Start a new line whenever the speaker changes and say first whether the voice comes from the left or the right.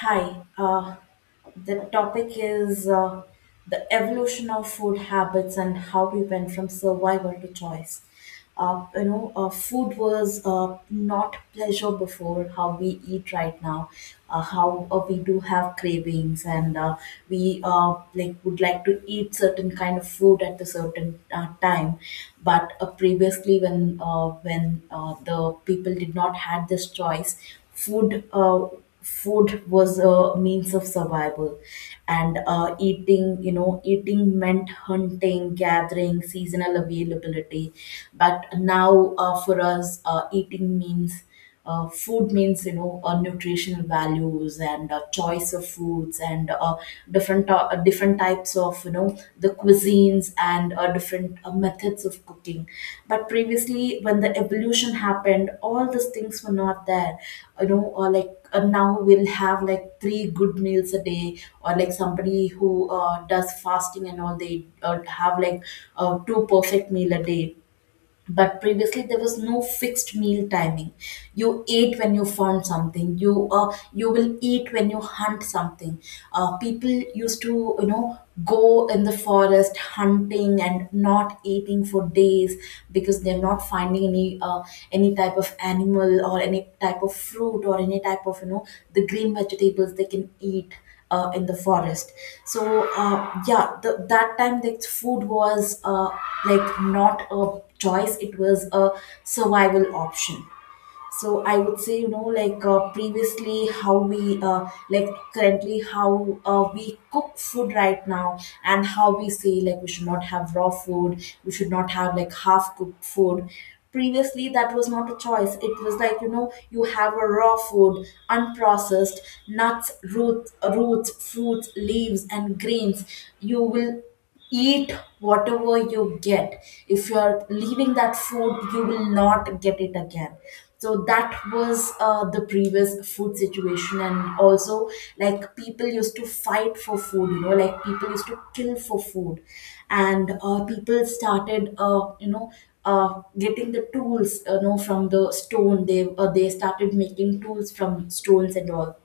left: Hi. The topic is the evolution of food habits and how we went from survival to choice. Food was not pleasure before how we eat right now. How we do have cravings, and we like would like to eat certain kind of food at a certain time. But previously, when the people did not had this choice. food. Uh, Food was a means of survival, and eating you know eating meant hunting, gathering, seasonal availability. But now, for us, eating means food means, nutritional values, and choice of foods, and different types of the cuisines, and different methods of cooking. But previously, when the evolution happened, all these things were not there. Or like, now we'll have like three good meals a day, or like somebody who does fasting and all, they have like two perfect meal a day. But previously, there was no fixed meal timing. You ate when you found something. You will eat when you hunt something. People used to, go in the forest hunting and not eating for days, because they're not finding any type of animal, or any type of fruit, or any type of, the green vegetables they can eat in the forest. So, yeah, that time, like, the food was, like, not a choice; it was a survival option. So I would say, previously how we, like, currently how we cook food right now, and how we say like we should not have raw food, we should not have like half cooked food. Previously, that was not a choice. It was like, you have a raw food, unprocessed, nuts, roots, fruits, leaves, and grains. You will eat whatever you get. If you are leaving that food, you will not get it again. So that was the previous food situation. And also, like, people used to fight for food, like people used to kill for food. And people started, getting the tools, from the stone. They started making tools from stones and all.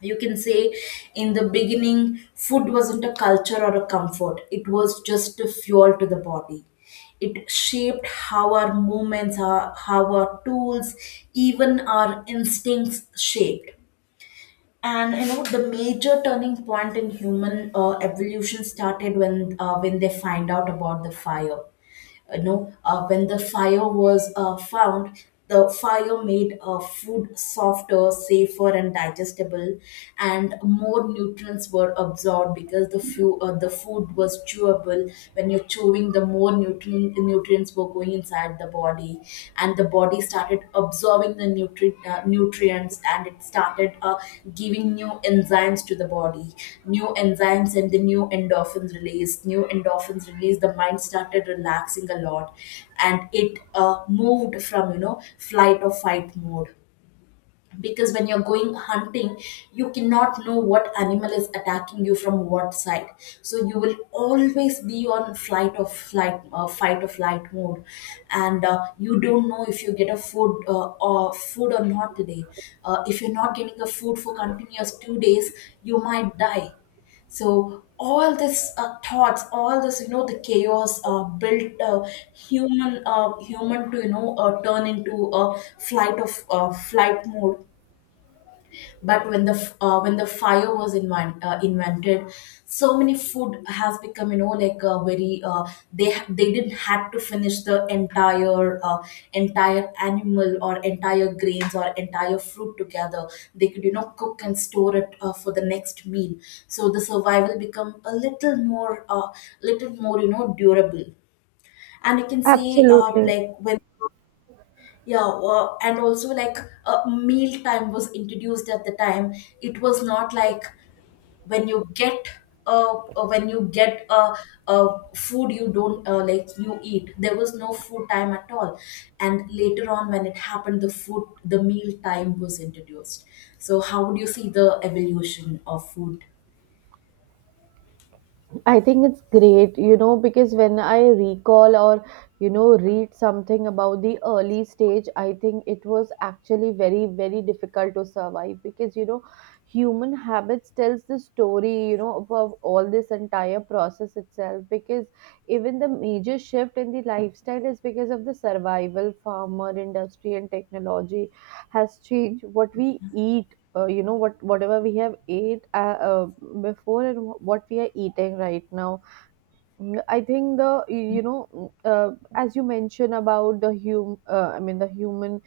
left: You can say, in the beginning food wasn't a culture or a comfort, it was just a fuel to the body. It shaped how our movements, our how our tools, even our instincts shaped. And the major turning point in human evolution started when when they find out about the fire. When the fire was found, the fire made food softer, safer, and digestible. And more nutrients were absorbed because the food was chewable. When you're chewing, the more nutrients were going inside the body, and the body started absorbing the nutrients, and it started giving new enzymes to the body. New enzymes and the new endorphins released. The mind started relaxing a lot, and it moved from, flight or fight mode. Because when you're going hunting, you cannot know what animal is attacking you from what side. So you will always be on flight of flight fight or flight mode. And you don't know if you get a food or food or not today. If you're not getting a food for continuous 2 days, you might die. So all this thoughts, all this, the chaos built human to, turn into a flight mode. But when when the fire was invented, so many food has become, very, they didn't have to finish the entire animal, or entire grains, or entire fruit together. They could, cook and store it for the next meal. So the survival become a little more little more, durable. And you can see, like when yeah, and also like, meal time was introduced at the time. It was not like when you get, uh, uh, when you get uh, food you don't, like, you eat. There was no food time at all. And later on, when it happened, the meal time was introduced. So how would you see the evolution of food?
right: I think it's great, because when I recall or read something about the early stage. I think it was actually very, very difficult to survive because human habits tells the story of all this entire process itself, because even the major shift in the lifestyle is because of the survival, farmer, industry and technology has changed what we eat, you know what, whatever we have ate before and what we are eating right now. I think the you know mm, as you mentioned about the human,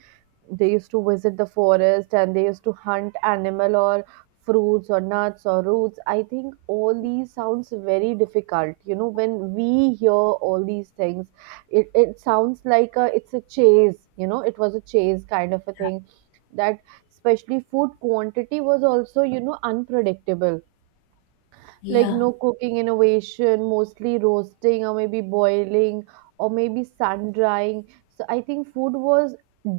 right: they used to visit the forest and they used to hunt animal or fruits or nuts or roots. I think all these sounds very difficult when we hear all these things. It sounds like it's a chase, it was a chase kind of a thing, that, especially, food quantity was also unpredictable. Like
left: Yeah,
right: no cooking innovation, mostly roasting or maybe boiling or maybe sun drying. So I think food was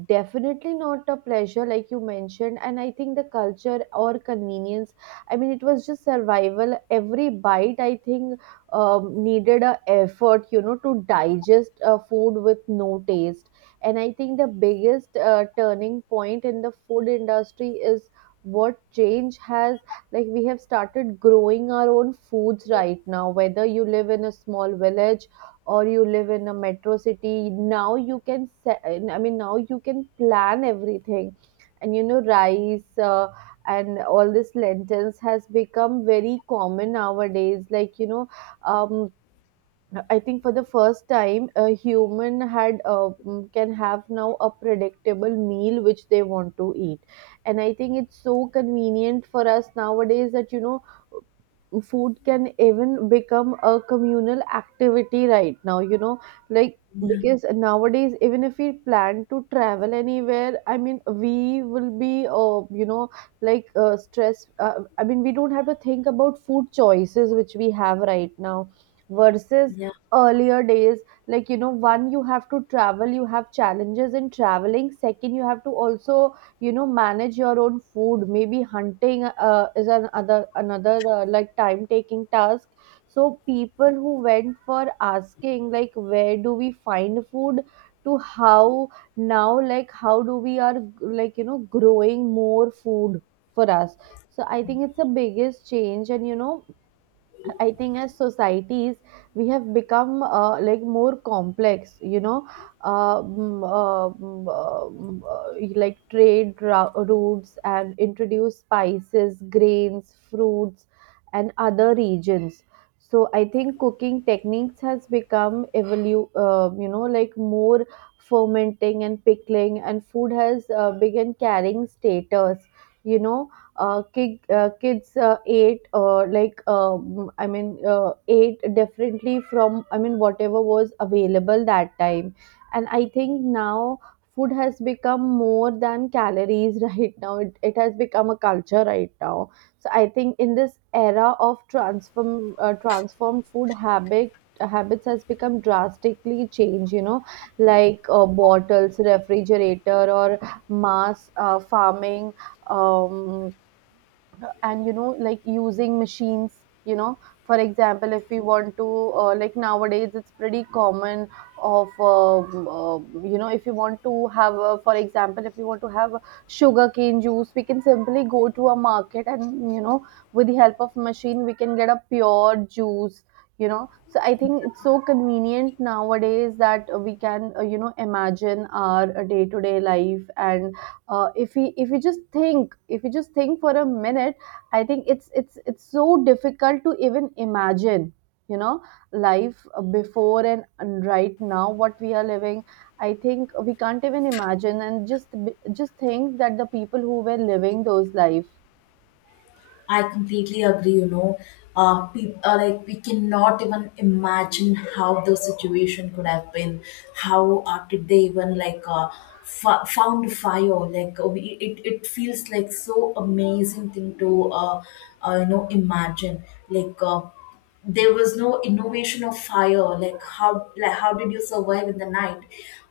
right: definitely not a pleasure like you mentioned, and I think the culture or convenience, I mean it was just survival. Every bite, I think, needed a effort to digest a food with no taste. And I think the biggest turning point in the food industry is what change has, like, we have started growing our own foods right now, whether you live in a small village or you live in a metro city. Now you can I mean, now you can plan everything. And rice and all this lentils has become very common nowadays, like um, I think for the first time, a human can have now a predictable meal which they want to eat, and I think it's so convenient for us nowadays that food can even become a communal activity right now like,
left: yeah,
right: because nowadays, even if we plan to travel anywhere, I mean, we will be you know like stress I mean, we don't have to think about food choices which we have right now, versus
left: yeah.
right: earlier days. Like, one, you have to travel, you have challenges in traveling; second, you have to also manage your own food, maybe hunting is another like, time taking task. So people who went for asking like, where do we find food, to how, now, like, how do we are, like, growing more food for us. So I think it's the biggest change, and I think, as societies, we have become like, more complex, you know, mm, mm, mm, like, trade routes, and introduce spices, grains, fruits, and other regions. So I think cooking techniques has become like, more fermenting and pickling, and food has begun carrying status, you know kids ate differently from, I mean, whatever was available that time. And I think now food has become more than calories right now. It has become a culture right now. So I think in this era of transformed food habits has become drastically changed. Like bottles, refrigerator or mass farming um, and like, using machines for example, if we want to like, nowadays it's pretty common of if you want to have for example, if you want to have sugar cane juice, we can simply go to a market, and with the help of machine, we can get a pure juice so I think it's so convenient nowadays that we can imagine our day to day life. And if we just think if we just think for a minute, I think it's so difficult to even imagine, you know, life before, and right now what we are living. I think we can't even imagine, and just just think that the people who were living those life.
left: I completely agree. You know, peop Like, we cannot even imagine how the situation could have been. How did they even, like, found fire? Like, it feels like so amazing thing to, imagine. Like, there was no innovation of fire. How, like how did you survive in the night?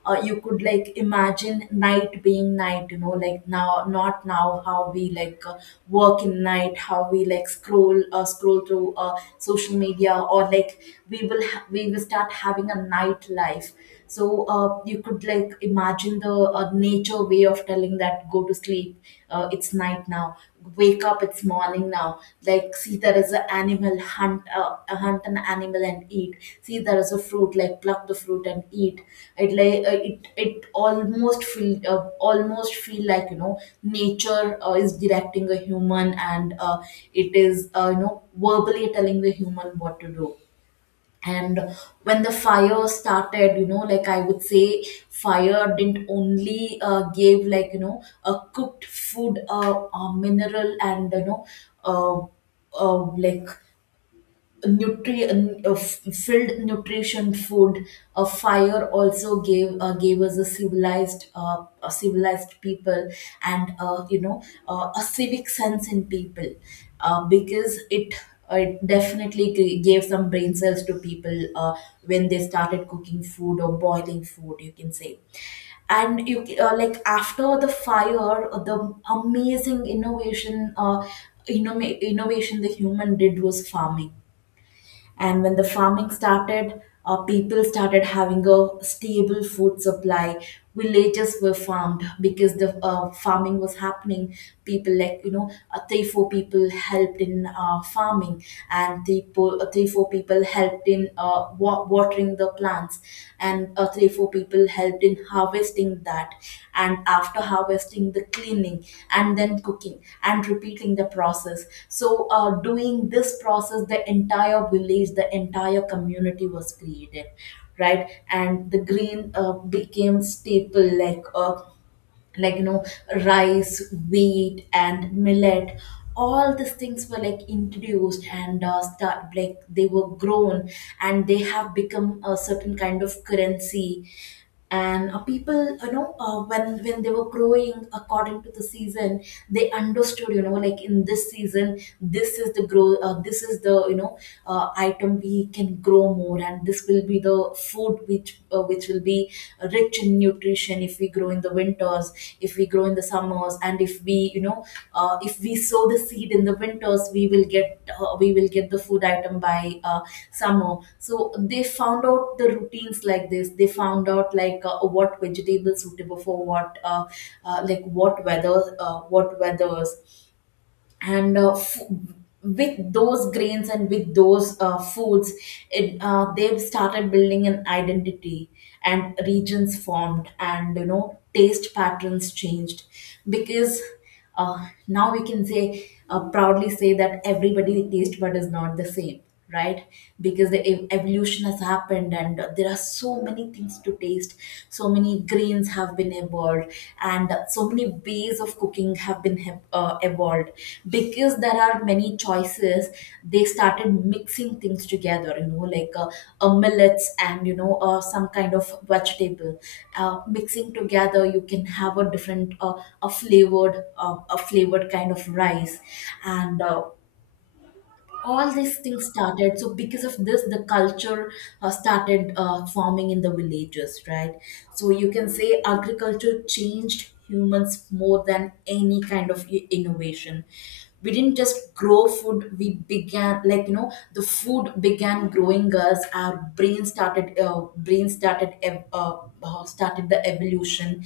left: You could, like, imagine night being night, like, now — not now, how we, like, work in night, how we like scroll through social media, or like, we will start having a night life. So you could like imagine the nature way of telling that, go to sleep, it's night now. Wake up, it's morning now. Like, see there is an animal, hunt an animal and eat. See there is a fruit, like, pluck the fruit and eat. It Like, it almost feel, almost feel like, nature is directing a human, and it is, verbally telling the human what to do. And when the fire started, like I would say fire didn't only gave, like, a cooked food, a mineral, and, you know uh, like nutri f- filled nutrition food. A fire also gave us a civilized people, and a civic sense in people, because it definitely gave some brain cells to people when they started cooking food, or boiling food, you can say. And like, after the fire, the amazing innovation, innovation the human did was farming. And when the farming started, people started having a stable food supply. Villages were farmed because the farming was happening. People, like, three four people helped in farming, and three four people helped in watering the plants, and three four people helped in harvesting that. And after harvesting, the cleaning, and then cooking, and repeating the process. So doing this process, the entire community was created, right. And the green became staple, like, like you know rice, wheat, and millet. All these things were, like, introduced, and start like they were grown. And they have become a certain kind of currency. And people, when they were growing according to the season, they understood, like, in this season, this is the grow this is the, item we can grow more. And this will be the food which, which will be rich in nutrition if we grow in the winters, if we grow in the summers. And if we, if we sow the seed in the winters, we will get the food item by summer. So they found out the routines like this. They found out, like, what vegetables suitable for what, what weather, what weathers. And with those grains, and with those foods, they've started building an identity. And regions formed, and taste patterns changed. Because, now we can say proudly say that everybody taste bud is not the same, right. Because the evolution has happened, and there are so many things to taste. So many grains have been evolved, and so many ways of cooking have been evolved, because there are many choices. They started mixing things together, millets and, some kind of vegetable, mixing together, you can have a flavored kind of rice. And all these things started. So because of this, the culture started forming in the villages, right. So you can say agriculture changed humans more than any kind of innovation. We didn't just grow food, we began, the food began growing us. Our brain started started the evolution.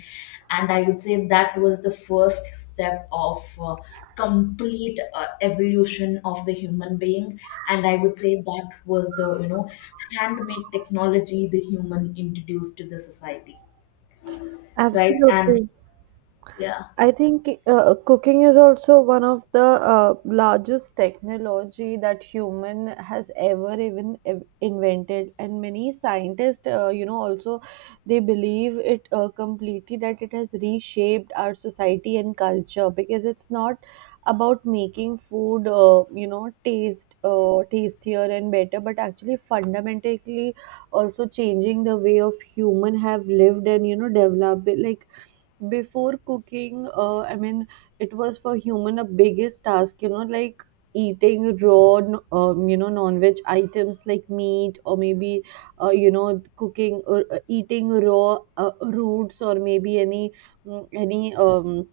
left: And I would say that was the first step of complete evolution of the human being. And I would say that was the handmade technology the human introduced to the society. Right, and
right: Absolutely.
left: yeah,
right: I think cooking is also one of the largest technology that human has ever even invented, and many scientists also, they believe it completely that it has reshaped our society and culture, because it's not about making food, taste tastier and better, but actually fundamentally also changing the way of human have lived and developed. Like, before cooking, I mean, it was, for human, a biggest task, like, eating raw non-veg items like meat, or maybe cooking, or eating raw roots, or maybe any mm, any um,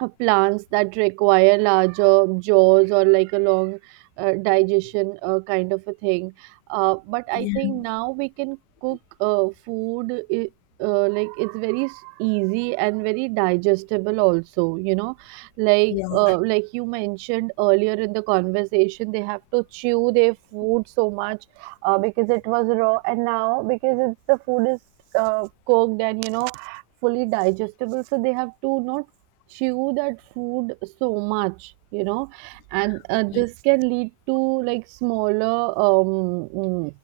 right: uh, plants that require larger jaws or like a long digestion kind of a thing. But I
left: yeah,
right: think now we can cook food, like, it's very easy and very digestible also like
left: yeah,
right: uh, like you mentioned earlier in the conversation, they have to chew their food so much because it was raw, and now, because it's the food is cooked and fully digestible, so they have to not chew that food so much and
left: yeah,
right: this can lead to, like, smaller um mm,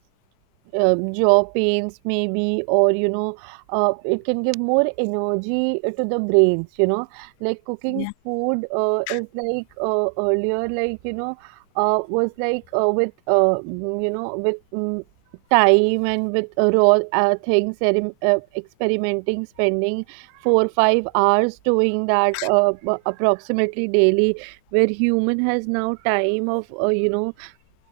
right: uh, jaw pains, maybe, or it can give more energy to the brains like, cooking
left: yeah,
right: food is like, earlier, like, was like with mm, you know with mm time, and with raw things, experimenting, spending 4 5 hours doing that approximately daily, where human has now time of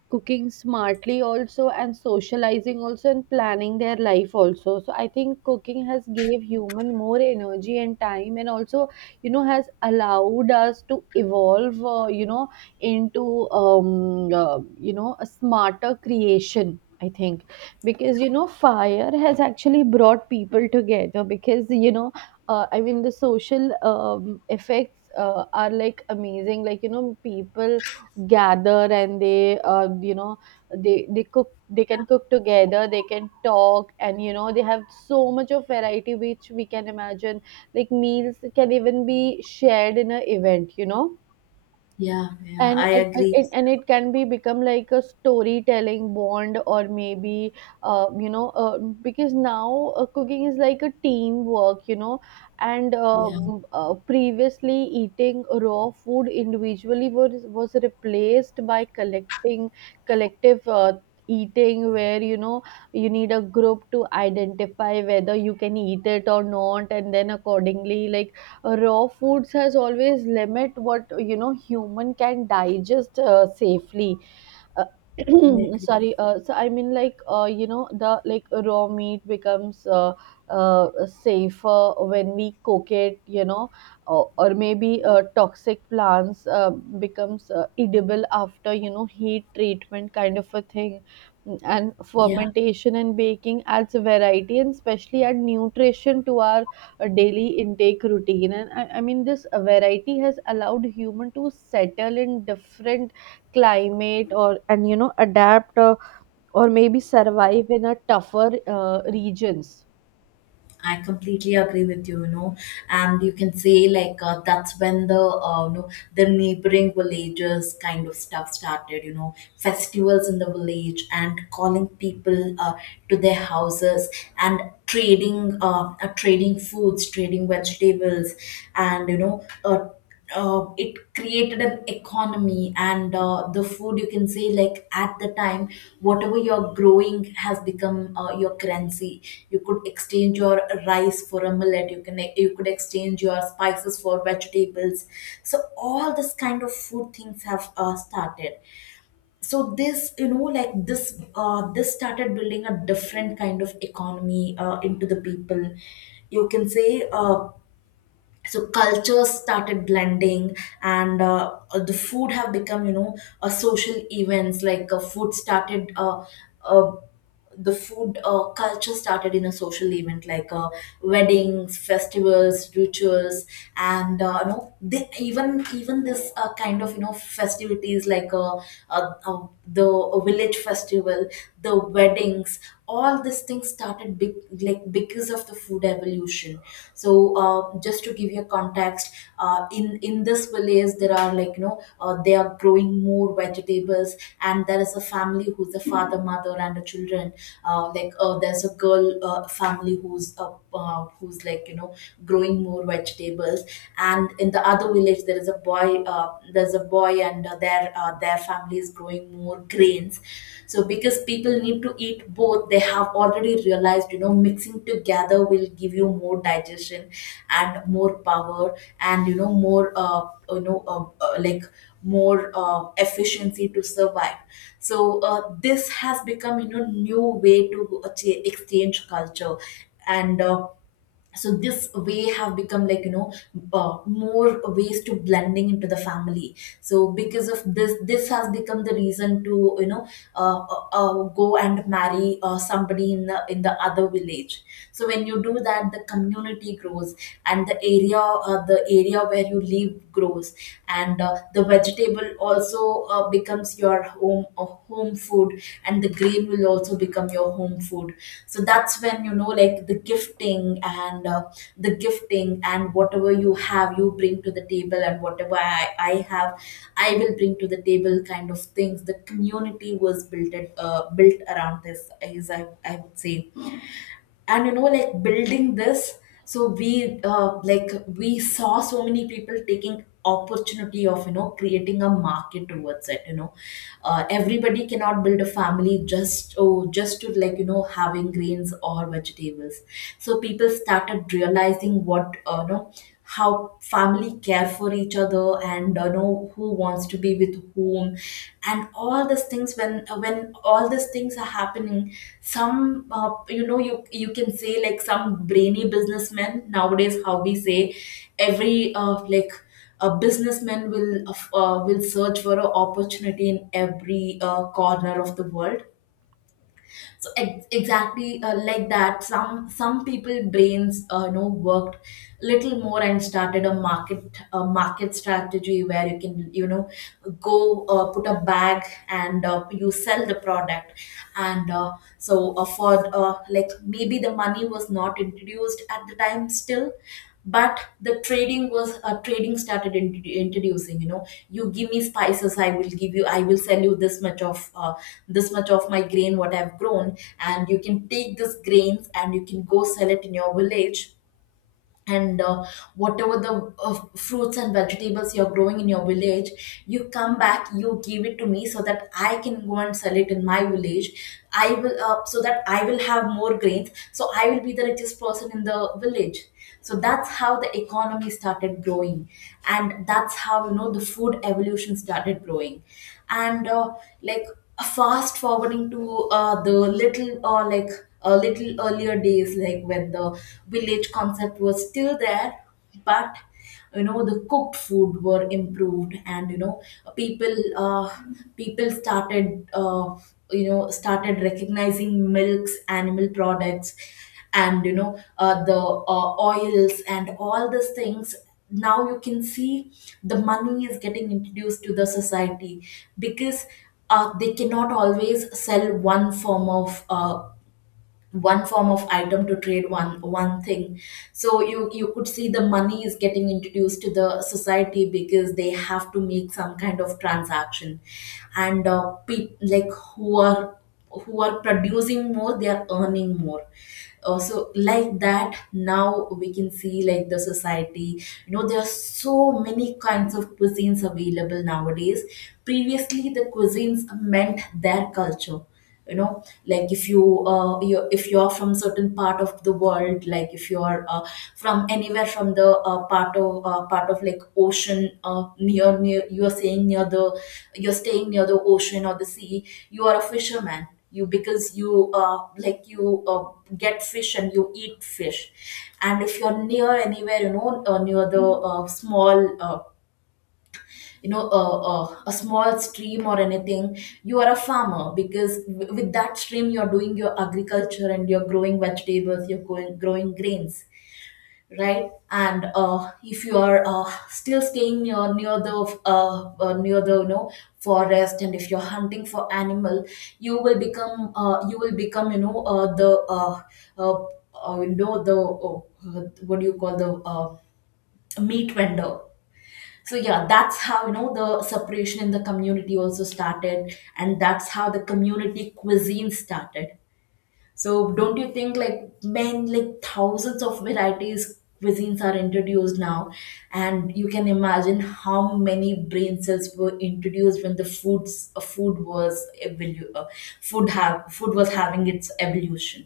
right: cooking smartly also, and socializing also, and planning their life also. So I think cooking has gave human more energy and time, and also has allowed us to evolve into um uh, a smarter creation, I think, because fire has actually brought people together, because I mean, the social effects are like amazing. Like, people gather, and they you know they cook they can cook together, they can talk, and they have so much of variety which we can imagine. Like, meals can even be shared in a event.
left: yeah, yeah.
right: and
left: I
right: and, and
left: agree.
right: it, and it can be become like a storytelling bond, or maybe because now cooking is like a teamwork, and
left: Yeah,
right: previously, eating raw food individually was replaced by collecting collective eating, where you need a group to identify whether you can eat it or not, and then, accordingly, like, raw foods has always limit what human can digest safely. uh,
left: I agree.
right: Sorry, so I mean, like you know the like raw meat becomes uh, safer when we cook it. Or maybe toxic plants becomes edible after heat treatment kind of a thing. And
left: Yeah,
right: fermentation and baking adds variety, and especially add nutrition to our daily intake routine. And I mean this variety has allowed human to settle in different climate, or, and adapt, or maybe survive in a tougher regions.
left: I completely agree with you, and you can say like that's when the you know the neighboring villages kind of stuff started, festivals in the village, and calling people to their houses, and trading trading foods, trading vegetables, and it created an economy. And the food, you can say, like at the time, whatever you're growing has become your currency. You could exchange your rice for a millet, you could exchange your spices for vegetables. So all this kind of food things have started. So this, this started building a different kind of economy into the people, you can say. So cultures started blending, and the food have become, a social events, like food started uh, the food culture started in a social event, like weddings, festivals, rituals. And you know, they, even this kind of festivities, like the village festival, the weddings. All these things started big, like, because of the food evolution. So just to give you a context, in this village, there are, like, they are growing more vegetables. And there is a family who's a father, mother, and a children. There's a girl family who's like, growing more vegetables. And in the other village, there is a boy. uh, there's a boy, and their family is growing more grains. So because people need to eat both, they have already realized, mixing together will give you more digestion and more power. And, you know more you know like, more uh, efficiency to survive. So this has become, new way to exchange culture. And so this way have become, like, more ways to blending into the family. So because of this has become the reason to go and marry somebody in the other village. So when you do that, the community grows, and the area where you live grows. And the vegetable also becomes your home food, and the grain will also become your home food. So that's when, like the gifting and whatever you have, you bring to the table, and whatever I have, I will bring to the table, kind of things. The community was built around this, is I would say. And, like building this. So we like we saw so many people taking opportunity of creating a market towards it. Everybody cannot build a family, just to, like, having grains or vegetables. So people started realizing what, how family care for each other, and know who wants to be with whom. And all these things, when when all these things are happening, some, you can say, like, some brainy businessmen, nowadays, how we say, every like, a businessman will will search for an opportunity in every corner of the world. So exactly, like that, some people brains worked little more, and started a market strategy where you can go, put a bag and you sell the product. And so for like, maybe the money was not introduced at the time still. But the trading was trading started introducing, you give me spices, I will sell you this much of my grain, what I've grown, and you can take this grains and you can go sell it in your village. And whatever the fruits and vegetables you're growing in your village, you come back, you give it to me, so that I can go and sell it in my village. I will So that I will have more grains, so I will be the richest person in the village. So that's how the economy started growing, and that's how the food evolution started growing. And like, fast forwarding to the little like, little earlier days, like when the village concept was still there. But, the cooked food were improved, and people, people started started recognizing milks, animal products, and the oils and all these things. Now you can see the money is getting introduced to the society, because they cannot always sell one form of item to trade one thing. So you could see the money is getting introduced to the society, because they have to make some kind of transaction. And like, who are who are producing more, they are earning more. So like that, now we can see, like, the society, there are so many kinds of cuisines available nowadays. Previously the cuisines meant their culture, like if you, if you are from certain part of the world, like if you are from anywhere, from the part of, like, ocean, near near you are saying near the you're staying near the ocean or the sea. You are a fisherman, you, because you get fish, and you eat fish. And if you're near anywhere, near the small, you know a, a small stream or anything. You are a farmer because with that stream you're doing your agriculture, and you're growing vegetables, you're going growing grains. Right, and if you are still staying near the uh, uh, near the you know forest, and if you're hunting for animal, you will become, the uh, what do you call, the meat vendor. So yeah, that's how the separation in the community also started, and that's how the community cuisine started. So don't you think, like, men, like, thousands of varieties cuisines are introduced now. And you can imagine how many brain cells were introduced when the food was having its evolution.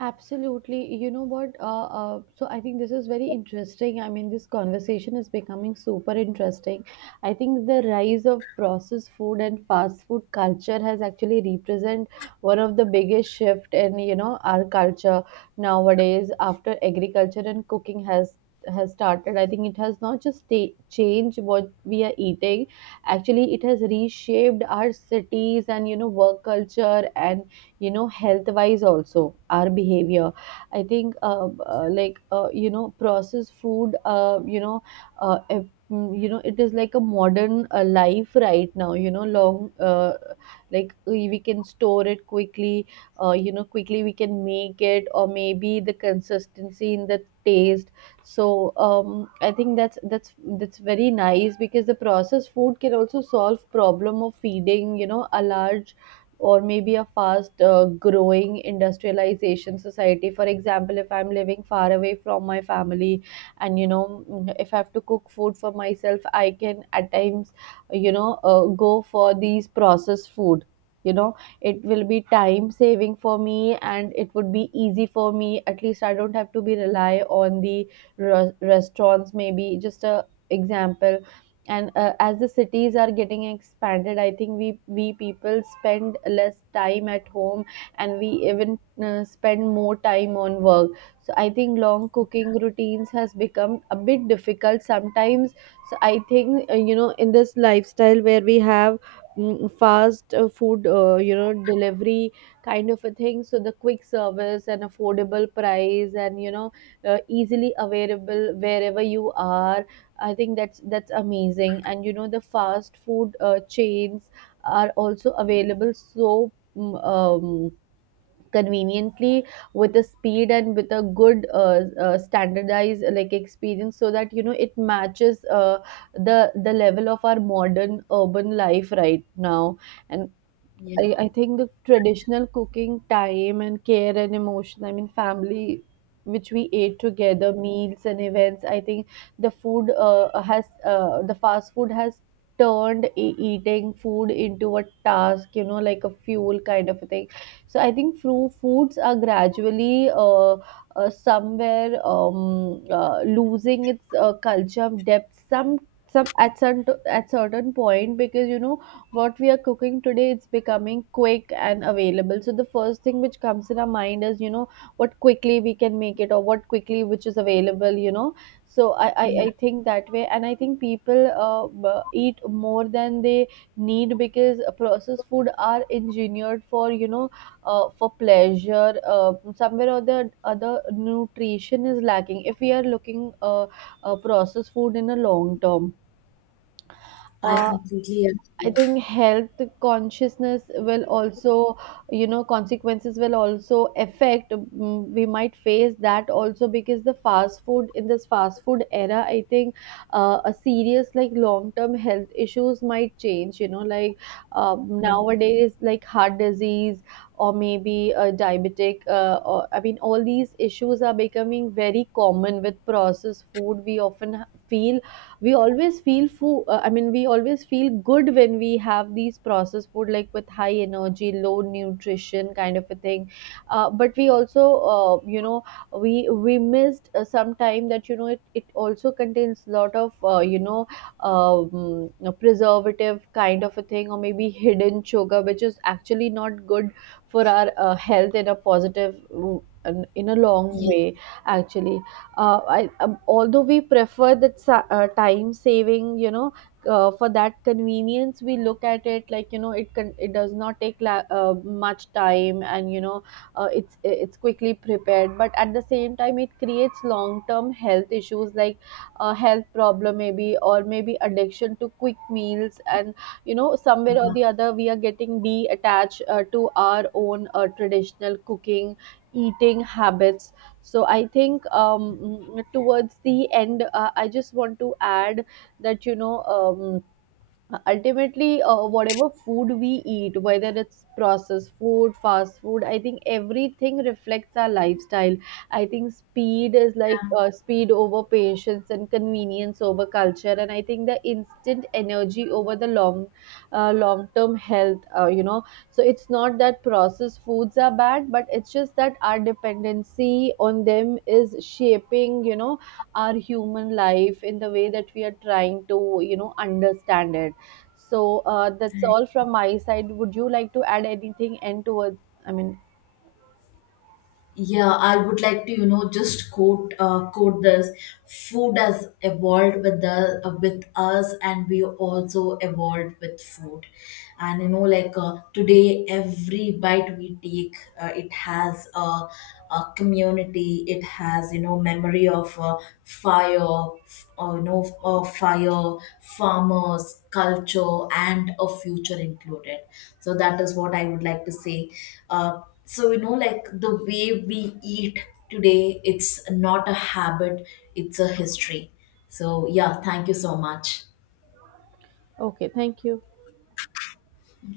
right: Absolutely. You know what? So I think this is very interesting. I mean, this conversation is becoming super interesting. I think the rise of processed food and fast food culture has actually represent one of the biggest shift in our culture nowadays, after agriculture and cooking has started. I think it has not just changed what we are eating. Actually, it has reshaped our cities and, you know, work culture and you know health wise also our behavior. I think you know processed food you know it is like a modern life right now you know long like we can store it quickly, you know quickly we can make it, or maybe the consistency in the taste. So um, I think that's very nice because the processed food can also solve problem of feeding you know a large or maybe a fast growing industrialization society. For example, if I'm living far away from my family and you know if I have to cook food for myself I can at times you know go for these processed food you know it will be time saving for me and it would be easy for me, at least I don't have to be rely on the restaurants, maybe just a example. And as the cities are getting expanded I think we people spend less time at home and we even spend more time on work. So I think long cooking routines has become a bit difficult sometimes. So I think you know in this lifestyle where we have fast food you know delivery kind of a thing, so the quick service and affordable price and you know easily available wherever you are. I think that's amazing. And you know, the fast food chains are also available, so conveniently with a speed and with a good standardized like experience, so that you know it matches the level of our modern urban life right now. And
left: Yeah,
right: I think the traditional cooking time and care and emotion, I mean, family, which we ate together, meals and events, I think the fast food has turned eating food into a task, you know, like a fuel kind of a thing. So I think fru foods are gradually somewhere losing its culture of depth, some at certain point, because you know what we are cooking today it's becoming quick and available, so the first thing which comes in our mind is you know what quickly we can make it or what quickly which is available, you know. So
left: yeah,
right: I think that way, and I think people eat more than they need because processed food are engineered for you know for pleasure, somewhere or the other nutrition is lacking if we are looking processed food in a long term.
left: I
right: uh,
left: completely
right: I
left: agree.
right: think health consciousness will also, you know, consequences will also affect. We might face that also because the fast food in this fast food era, I think, a serious like long term health issues might change. You know, like nowadays, like heart disease or maybe a diabetic. Or, I mean, all these issues are becoming very common with processed food. We often feel we always feel good when we have these processed food like with high energy low nutrition kind of a thing. But we also you know we missed some time that you know it also contains lot of you know um, preservative kind of a thing, or maybe hidden sugar, which is actually not good for our health in a positive mm, in a long
left: Yeah,
right: way actually. Although we prefer that time saving you know for that convenience we look at it like you know it can it does not take much time, and you know it's quickly prepared, but at the same time it creates long term health issues like health problem maybe, or maybe addiction to quick meals, and you know somewhere or
left: yeah.
right: the other we are getting detached to our own traditional cooking eating habits. So I think towards the end I just want to add that you know ultimately whatever food we eat, whether it's processed food fast food, I think everything reflects our lifestyle. I think speed is like speed over patience and convenience over culture, and I think the instant energy over the long long term health you know. So it's not that processed foods are bad, but it's just that our dependency on them is shaping you know our human life in the way that we are trying to you know understand it. So that's all from my side. Would you like to add anything and towards? I mean,
left: Yeah, I would like to just quote this: "Food has evolved with the with us, and we also evolved with food." And, like, today, every bite we take, it has a community. It has, memory of fire, farmers, culture, and a future included. So that is what I would like to say. So like the way we eat today, it's not a habit, it's a history. So yeah, thank you so much.
right: okay, thank you.